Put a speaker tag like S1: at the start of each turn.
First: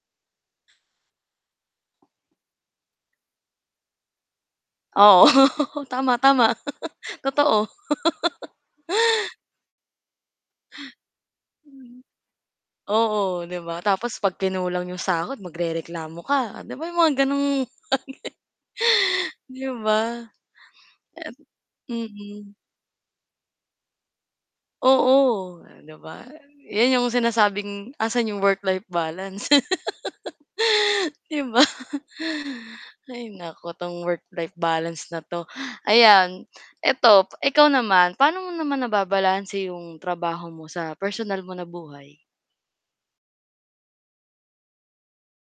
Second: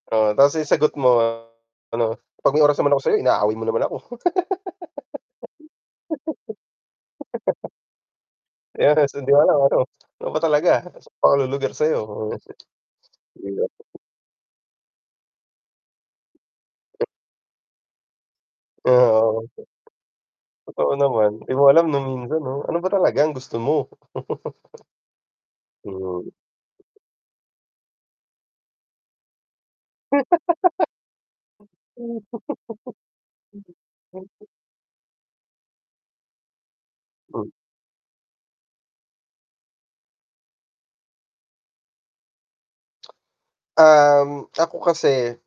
S1: Ah, 'tas 'yong sagot mo, ah, ano, "'Pag may oras naman ako sa'yo, inaaway mo naman ako."
S2: Oo. Tama, tama. Totoo.
S1: 'Yan 'tas hindi alam kung, ano ano ba talaga? Sa'n ba 'ko lulugar sayo?
S2: Mm. Oo, 'di ba,
S1: [unintelligible]
S2: tapos 'pag kinulang 'yong sahod magrereklamo ka. Oh, 'di ba 'yong mga gano'ng
S1: Oo.
S2: 'Di ba?
S1: Totoo naman, 'di mo alam no'ng
S2: Eh
S1: minsan,
S2: mm.
S1: 'no, ano ba talaga ang gusto mo?
S2: Oo, ah, 'di ba?
S1: Hmm.
S2: 'Yan 'yong sinasabing 'asan 'yong work-life balance, 'di ba? Hay, naku, 'tong work-life balance na 'to. Ayan, ito, p ikaw naman, paano mo naman nababalanse 'yong trabaho mo sa personal mo na buhay?
S1: Um, ako kasi